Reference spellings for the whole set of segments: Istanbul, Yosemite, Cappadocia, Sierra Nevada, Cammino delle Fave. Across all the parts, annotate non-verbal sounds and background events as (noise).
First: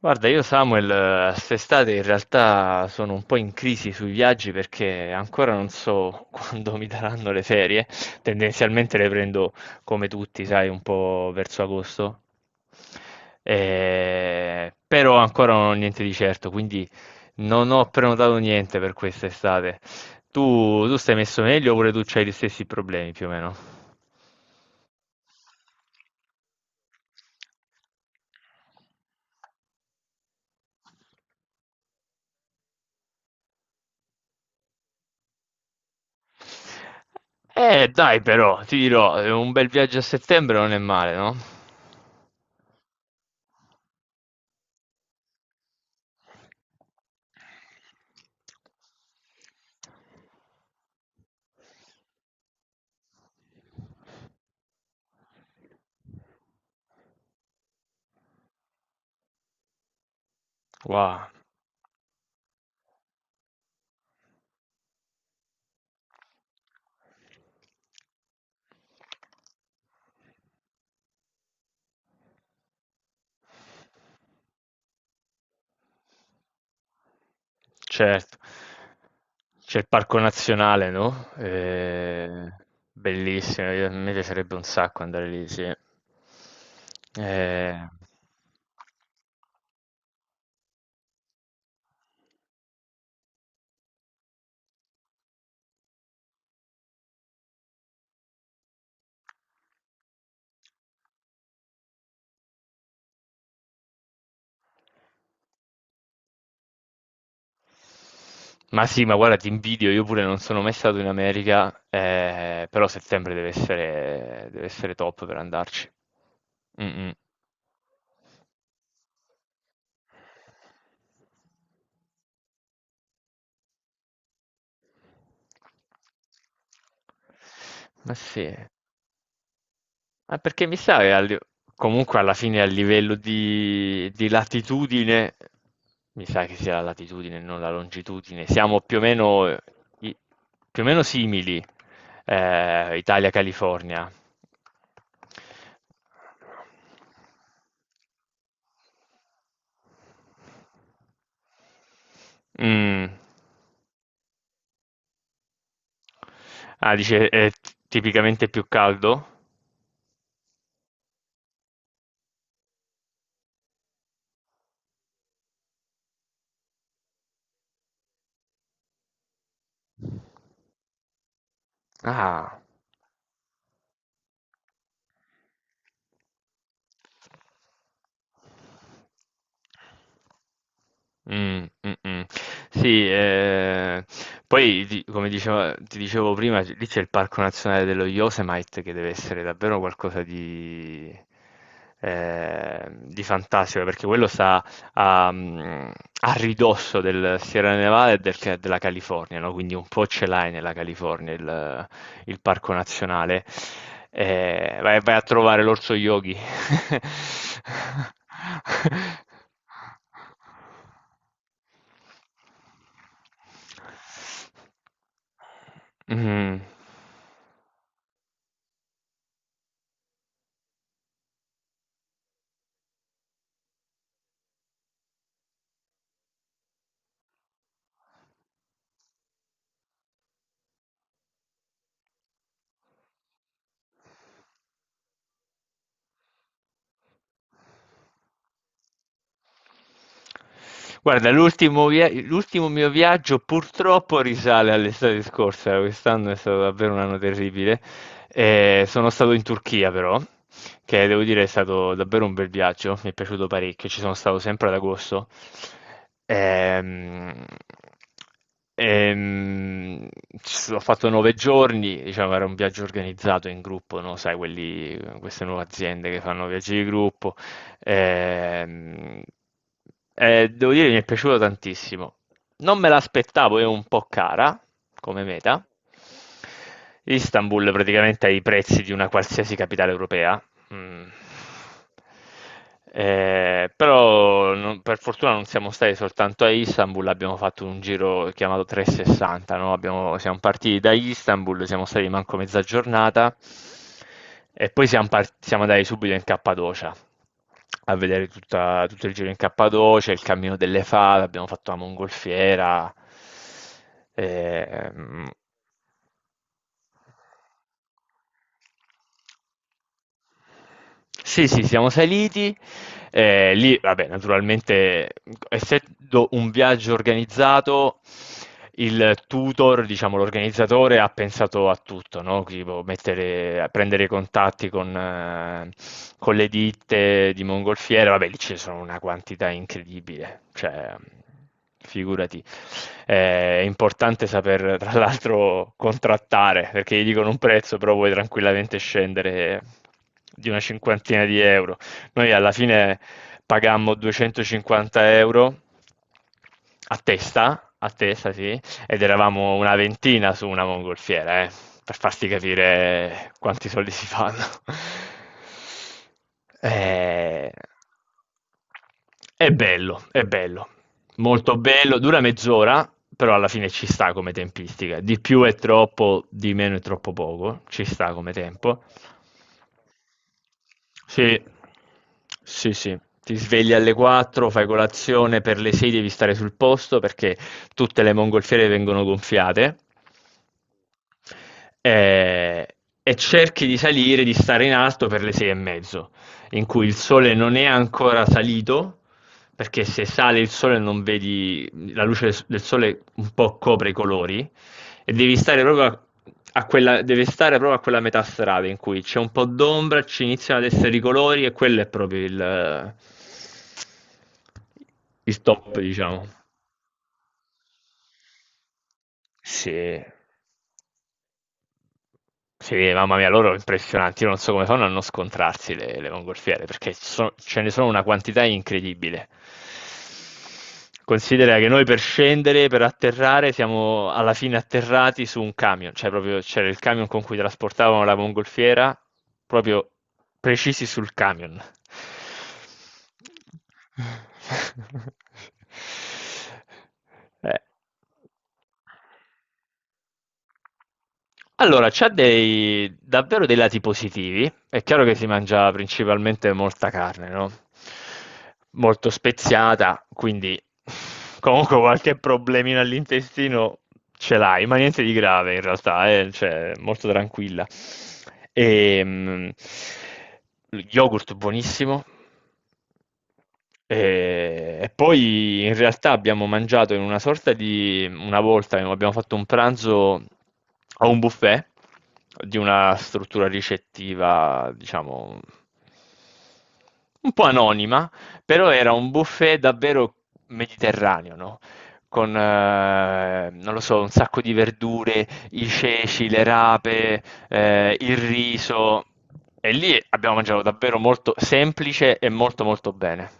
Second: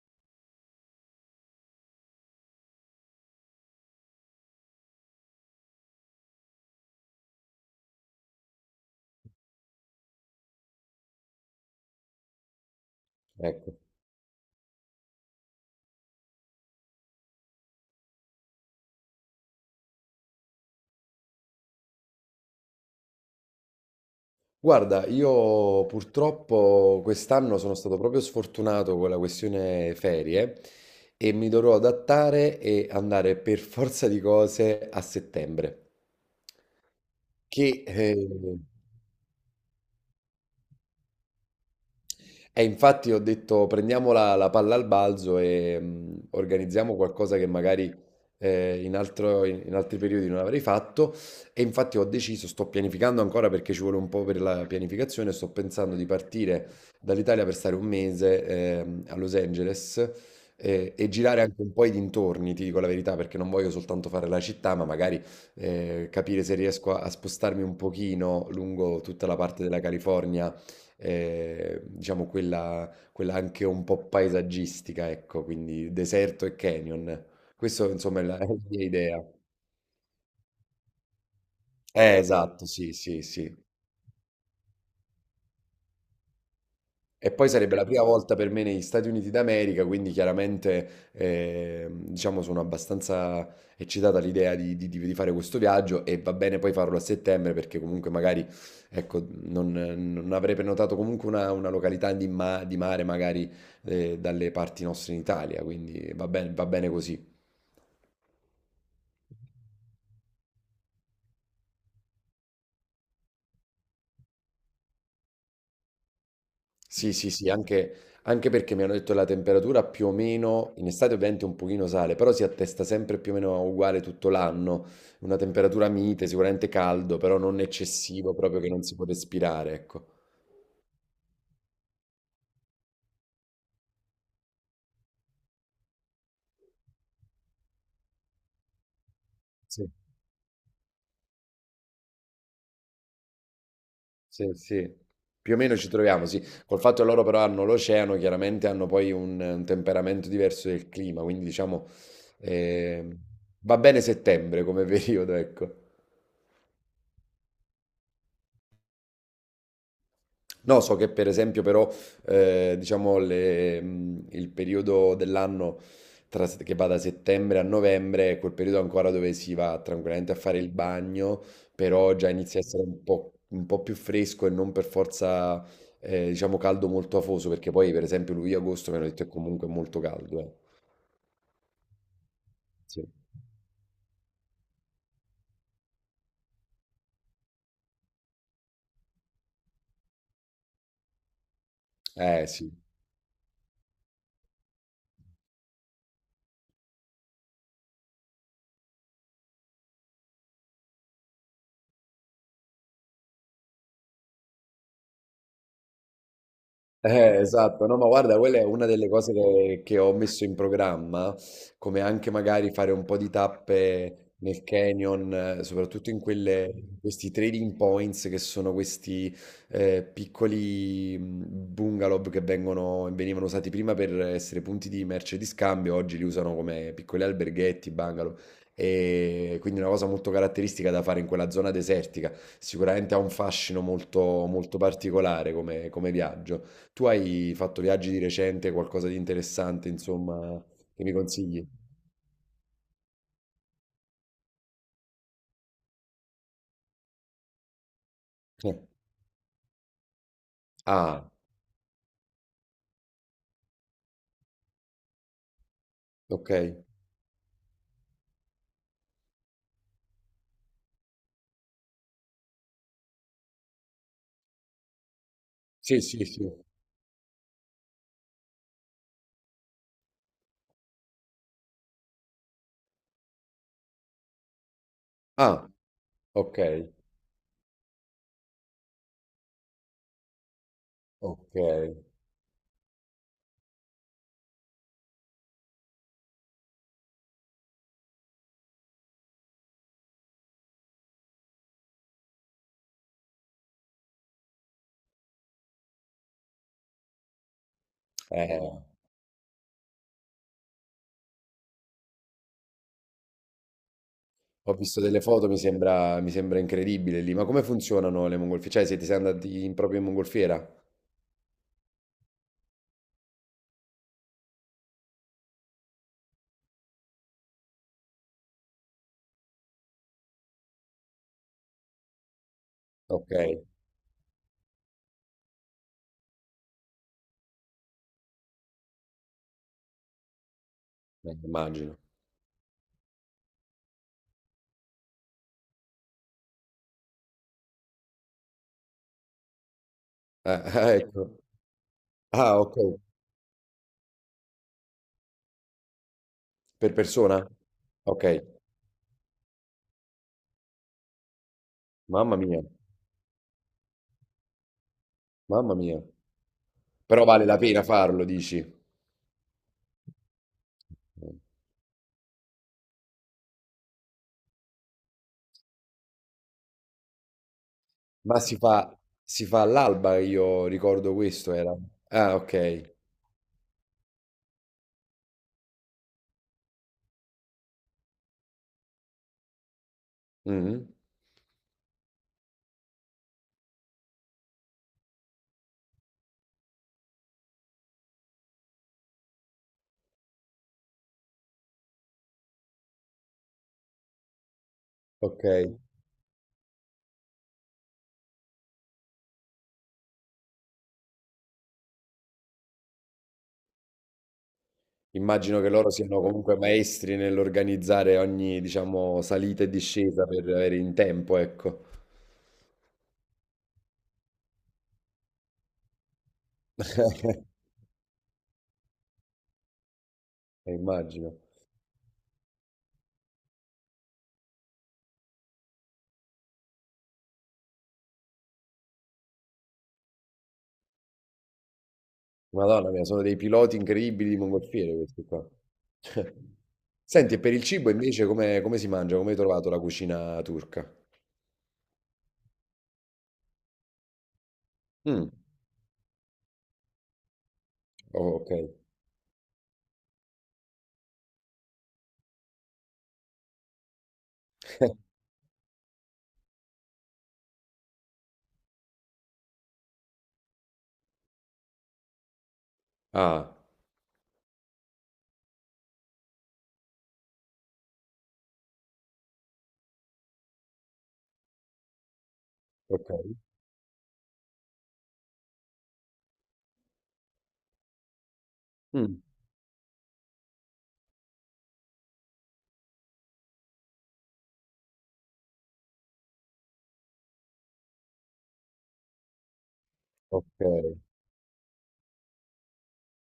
Guarda, io Samuel, quest'estate in realtà sono un po' in crisi sui viaggi perché ancora non so (laughs) quando mi daranno le ferie. Tendenzialmente le prendo come tutti, sai, un po' verso agosto. Ecco. Però ancora non ho niente di certo, quindi non ho prenotato niente per quest'estate. Tu stai messo meglio oppure tu hai gli stessi problemi più o meno? Guarda, io purtroppo quest'anno sono stato proprio sfortunato con la questione ferie e mi dovrò adattare e andare per forza di cose a settembre, che Dai, però, ti dirò, un bel viaggio a settembre non è male, no? e infatti ho detto prendiamo la palla al balzo e organizziamo qualcosa che magari in altri periodi non avrei fatto. E infatti ho deciso, sto pianificando ancora perché ci vuole un po' per la pianificazione, sto pensando di partire dall'Italia per stare un mese a Los Angeles, e Wow, girare anche un po' i dintorni, ti dico la verità, perché non voglio soltanto fare la città, ma magari capire se riesco a spostarmi un pochino lungo tutta la parte della California, diciamo quella anche un po' paesaggistica, ecco, quindi deserto e canyon. Questo insomma certo. È la mia idea. C'è il parco nazionale, no? Eh, Esatto, sì, sì, sì. bellissimo, a me piacerebbe un sacco andare lì, sì. E poi sarebbe Eh, la prima volta per me negli Stati Uniti d'America, quindi chiaramente, diciamo, sono abbastanza eccitata all'idea di fare questo viaggio e va bene poi farlo a settembre perché comunque magari ecco, non, non avrei prenotato comunque una località di mare magari dalle parti nostre in Italia, quindi va bene così. ma sì, ma guarda, ti invidio, io pure non sono mai stato in America, però settembre deve essere top per andarci. Mm, mm. Sì, sì, sì, anche, anche perché mi hanno detto la temperatura più o meno, in estate ovviamente un pochino sale, però si attesta sempre più o meno uguale tutto l'anno, una temperatura mite, sicuramente caldo, però non Ma eccessivo, sì. proprio che non si può respirare, ecco. Ah, perché mi sa che comunque alla fine a livello di latitudine, mi sa che sia la latitudine, non la longitudine, siamo più o meno, Sì, i- più o meno simili, Italia-California. sì, sì. Più o meno ci troviamo, sì. Col fatto che loro però hanno l'oceano, chiaramente hanno poi un temperamento diverso del clima, quindi diciamo eh, Mm. va bene settembre come (laughs) periodo, ecco. Ah, dice è tipicamente più caldo? No, so che per esempio però, diciamo, il periodo dell'anno che va da settembre a novembre è quel periodo ancora dove si va tranquillamente a fare il bagno, però già Ah. inizia a essere un po' più fresco e non per forza, diciamo, caldo molto afoso, perché poi per esempio luglio-agosto, mi hanno detto, è comunque molto caldo. Mm, mm, mm. sì, Sì, poi di- come dicevo- ti dicevo prima, lì c'è il Parco Nazionale dello Yosemite che deve essere davvero qualcosa di, Eh, sì. di fantastico, perché quello sta a, mm, a ridosso del Sierra Nevada e della California, no? Quindi un po' ce l'hai nella California il parco nazionale. Vai, vai a trovare l'orso yogi. Esatto, no, ma guarda, quella è una delle (laughs) cose che ho messo in programma, come anche magari fare un po' di tappe nel canyon, soprattutto in Mhm. quelle, questi trading points che sono questi piccoli bungalow venivano usati prima per essere punti di merce di scambio, oggi li usano come piccoli alberghetti, bungalow, e quindi una cosa molto caratteristica da fare in quella zona desertica, sicuramente ha un fascino molto, molto particolare come viaggio. Tu hai fatto viaggi di recente, qualcosa di interessante, insomma, che mi Guarda, consigli? L'ultimo mio viaggio purtroppo risale all'estate scorsa, quest'anno è stato davvero un anno terribile. Eh. Sono stato in Turchia però, che devo Ah, dire è stato davvero un bel viaggio, mi è piaciuto parecchio, ci sono stato sempre ad agosto. ok. Ehm, ehm, ho fatto 9 giorni, diciamo era un viaggio organizzato in gruppo, no? Sai, quelli, queste nuove Sì, aziende che sì, fanno sì. viaggi di gruppo. Ehm, devo dire, che mi è piaciuto tantissimo. Non me l'aspettavo, è un po' cara come meta. Ah, ok, Istanbul praticamente ha i prezzi di una qualsiasi capitale europea. Mh. ok. Però, non per fortuna, non siamo stati soltanto a Istanbul, abbiamo fatto un giro chiamato 360, no, abbiamo siamo partiti da Istanbul, siamo stati manco mezza giornata e poi siamo andati subito in Cappadocia, a vedere Eh, tutta tutto il giro in Cappadocia, il Cammino delle Fave, abbiamo fatto la mongolfiera. ho visto delle Ehm foto, mi sembra incredibile lì. Ma come funzionano le mongolfiere? Cioè, siete andati proprio in mongolfiera? Sì, sì, siamo saliti. Lì vabbè, naturalmente, essendo un viaggio organizzato, il tutor, diciamo, l'organizzatore ha pensato a tutto, no? Tipo Ok, mettere, prendere contatti con le ditte di mongolfiere. Vabbè, lì ci sono una quantità incredibile. Cioè, immagino. figurati. È importante saper, tra l'altro, contrattare, perché gli dicono un prezzo, però puoi tranquillamente scendere di Eh, una (laughs) cinquantina ecco. di euro. Noi alla Ah, ok. fine pagammo 250 euro Per persona? A Ok. testa, sì, ed eravamo una ventina su una mongolfiera, per farti Mamma mia, capire quanti soldi si fanno. (laughs) mamma mia. Però vale Eh, la pena farlo, dici? è bello, è bello, molto bello, dura mezz'ora, però alla fine ci sta come tempistica. Di più è troppo, di meno è troppo poco, ci sta come Ma tempo. Si fa all'alba, io ricordo Sì, questo era. Ah, sì, ok. sì. Ti svegli alle 4, fai colazione, per le 6 devi stare sul posto perché tutte le mongolfiere vengono gonfiate. Mhm. e, e cerchi di salire, di stare in alto per le 6:30, in cui il sole non è ancora salito, perché se sale il sole non vedi, la luce del sole un po' copre i colori, e devi Ok. stare proprio a, a quella, deve stare proprio a quella metà strada in cui c'è un po' d'ombra, ci iniziano ad essere i colori e quello è proprio il Immagino che top, loro siano diciamo. comunque maestri nell'organizzare ogni, diciamo, salita e Sì. discesa per avere in tempo, ecco. Sì, mamma mia, loro impressionanti. Io non so come fanno a non scontrarsi le mongolfiere, perché (laughs) ce ne sono una quantità incredibile. Immagino. Considera che noi per scendere, per atterrare, siamo alla fine atterrati su un camion, cioè proprio c'era il camion con cui trasportavano la mongolfiera, proprio precisi sul camion. Madonna mia, sono dei piloti incredibili di mongolfiere (laughs) questi qua. (laughs) Senti, e per Eh. il cibo invece come, come si mangia? Come hai trovato la cucina turca? Allora, c'ha davvero dei lati positivi. È chiaro che si Mm. mangia principalmente molta carne, no? Oh, ok. Molto speziata, quindi comunque qualche problemino all'intestino ce l'hai, ma niente di (laughs) grave in realtà, cioè, molto tranquilla. E, yogurt buonissimo, Ah, e poi in realtà abbiamo mangiato in una sorta di... una volta abbiamo fatto un pranzo a un buffet di una ok. struttura ricettiva, diciamo, un po' anonima, però era un Mm. buffet davvero mediterraneo, no? Con, non lo so, un sacco di verdure, i ceci, le rape, il riso. E lì abbiamo mangiato Ok. davvero molto semplice e molto molto bene.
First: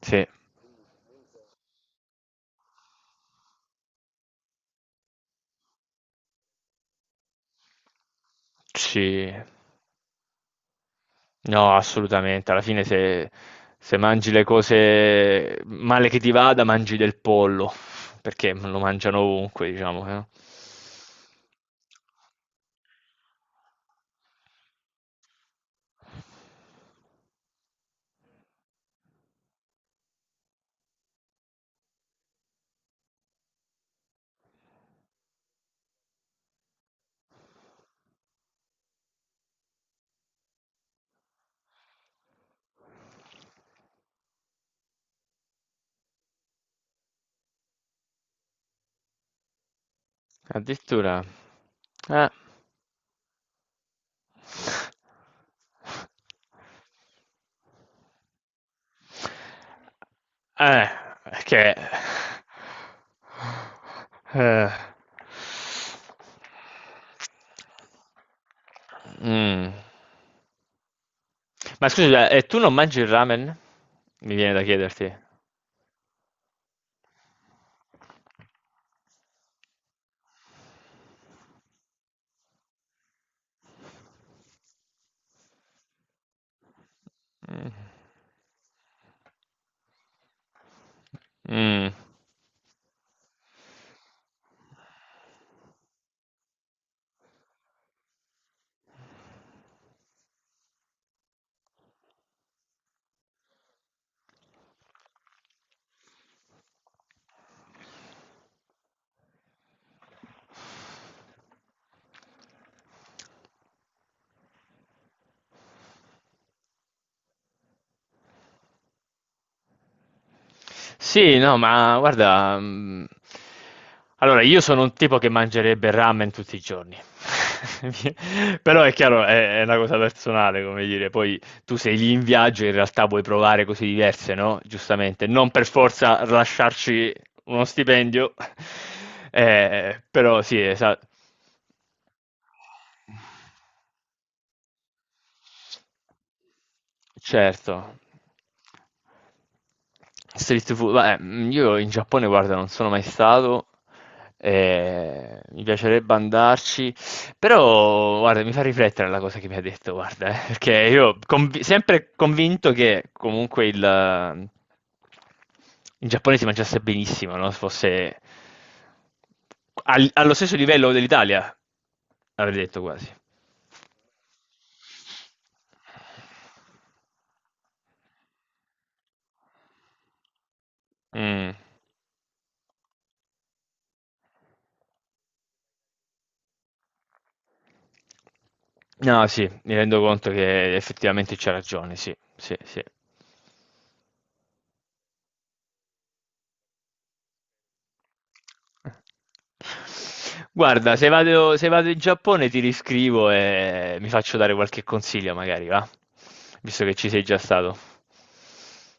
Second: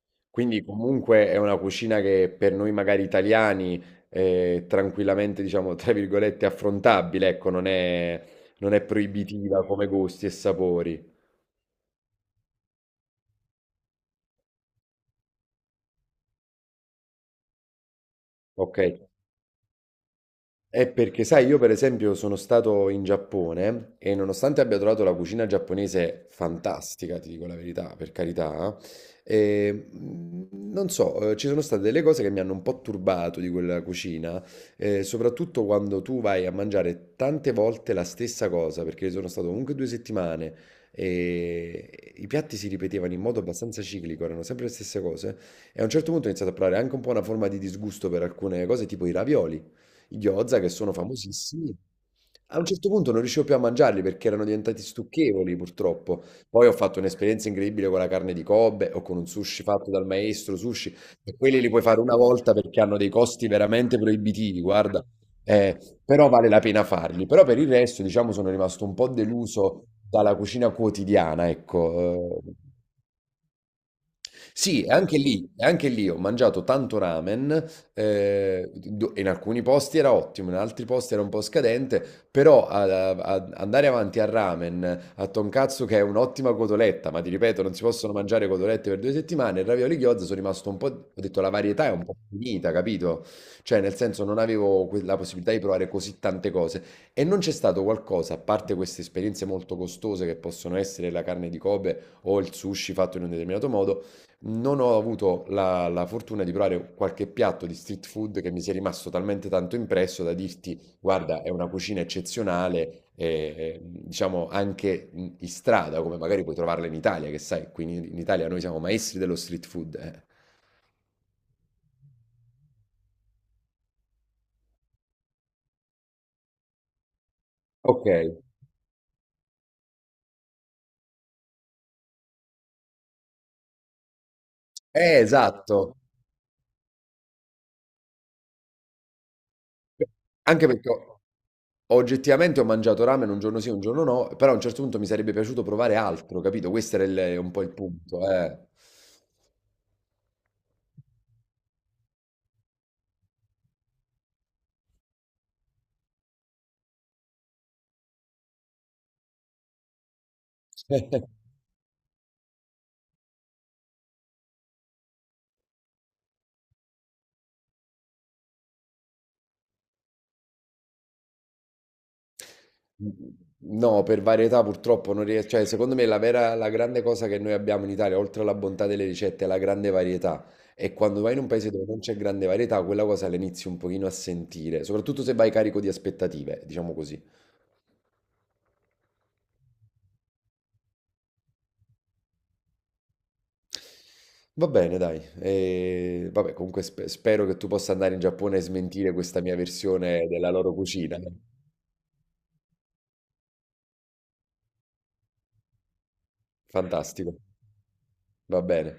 Sì, Quindi comunque è una cucina che per noi magari italiani è tranquillamente, diciamo, tra virgolette, affrontabile, ecco, non è, non è sì, proibitiva come gusti e sapori. no, assolutamente. Alla fine se mangi le cose male che ti vada, mangi del pollo, perché lo Ok, mangiano ovunque, diciamo. è perché, sai, io per esempio sono stato in Giappone e nonostante abbia trovato la cucina giapponese fantastica, ti dico la verità, per carità, non so, ci sono state delle cose che mi hanno un po' turbato di quella cucina, soprattutto quando tu vai a mangiare tante volte la stessa cosa, perché sono stato comunque 2 settimane e i piatti si ripetevano in modo abbastanza ciclico, erano sempre le stesse cose, e a un certo punto ho iniziato a provare anche un po' una forma di disgusto per alcune cose, tipo i ravioli i gyoza che sono Addirittura. famosissimi. Eh. A un certo punto non riuscivo più a mangiarli perché erano diventati stucchevoli, purtroppo. Poi ho fatto un'esperienza incredibile con la carne di Kobe o con un sushi fatto dal maestro Eh, sushi, e quelli li che... puoi fare una volta perché hanno dei costi veramente proibitivi, Eh. guarda. Eh, però vale la pena farli. Però per il resto, diciamo, sono rimasto un po' Mm. deluso dalla cucina quotidiana, Ma scusa, ecco. e Eh, tu non mangi il ramen? Mi viene da sì, chiederti. E anche lì ho mangiato tanto ramen, do in alcuni posti era ottimo, in altri posti era un po' scadente, però ad a andare avanti al ramen, a tonkatsu che è un'ottima cotoletta, ma ti ripeto Mm. non si possono mangiare cotolette per 2 settimane, e ravioli gyoza sono rimasto un po', ho detto la varietà è Mm. un po' finita, capito, cioè nel senso non avevo que la possibilità di provare così tante cose e non c'è stato qualcosa, a parte queste esperienze molto costose che possono essere la carne di Kobe o il sushi fatto in un determinato modo, non ho avuto la fortuna di provare qualche piatto di street food che mi sia rimasto talmente tanto impresso da dirti, guarda, è una cucina eccezionale, diciamo anche in strada, come magari puoi trovarla in Italia, che sai, qui in Italia noi siamo maestri dello street food. Eh. Sì, no, ma guarda, allora io sono un tipo che mangerebbe ramen tutti i giorni, Ok, (laughs) però è chiaro, è una cosa personale, come dire, poi tu sei lì in viaggio e in realtà vuoi provare cose diverse, no, giustamente, non per esatto. forza lasciarci uno stipendio, (laughs) però sì. Anche perché esa ho- Oggettivamente ho mangiato ramen un giorno sì, un giorno no, però a un certo punto mi sarebbe piaciuto provare altro, capito? Un po' il Certo. punto, eh. Street food, beh, io in Giappone, guarda, non sono mai stato, mi piacerebbe andarci, però, guarda, mi fa riflettere la cosa che mi ha detto, guarda, perché io sempre convinto che comunque in Giappone si mangiasse benissimo, no? Se fosse allo stesso livello dell'Italia, avrei detto quasi. No, per varietà purtroppo non riesco, cioè secondo me la grande cosa che noi abbiamo in Italia, oltre alla bontà delle ricette, è la grande varietà. E quando vai in un Mm. paese dove non c'è grande varietà, quella cosa la inizi un pochino a sentire, soprattutto se vai carico di aspettative, diciamo così. No, sì, mi rendo conto che effettivamente c'ha ragione, sì, sì, sì. Va bene, dai. E, vabbè, comunque spero che tu possa andare in Giappone e smentire questa mia versione della loro Guarda, cucina. Se vado in Giappone ti riscrivo e mi faccio dare qualche consiglio, magari, va? Visto che ci sei già Fantastico, stato. va bene.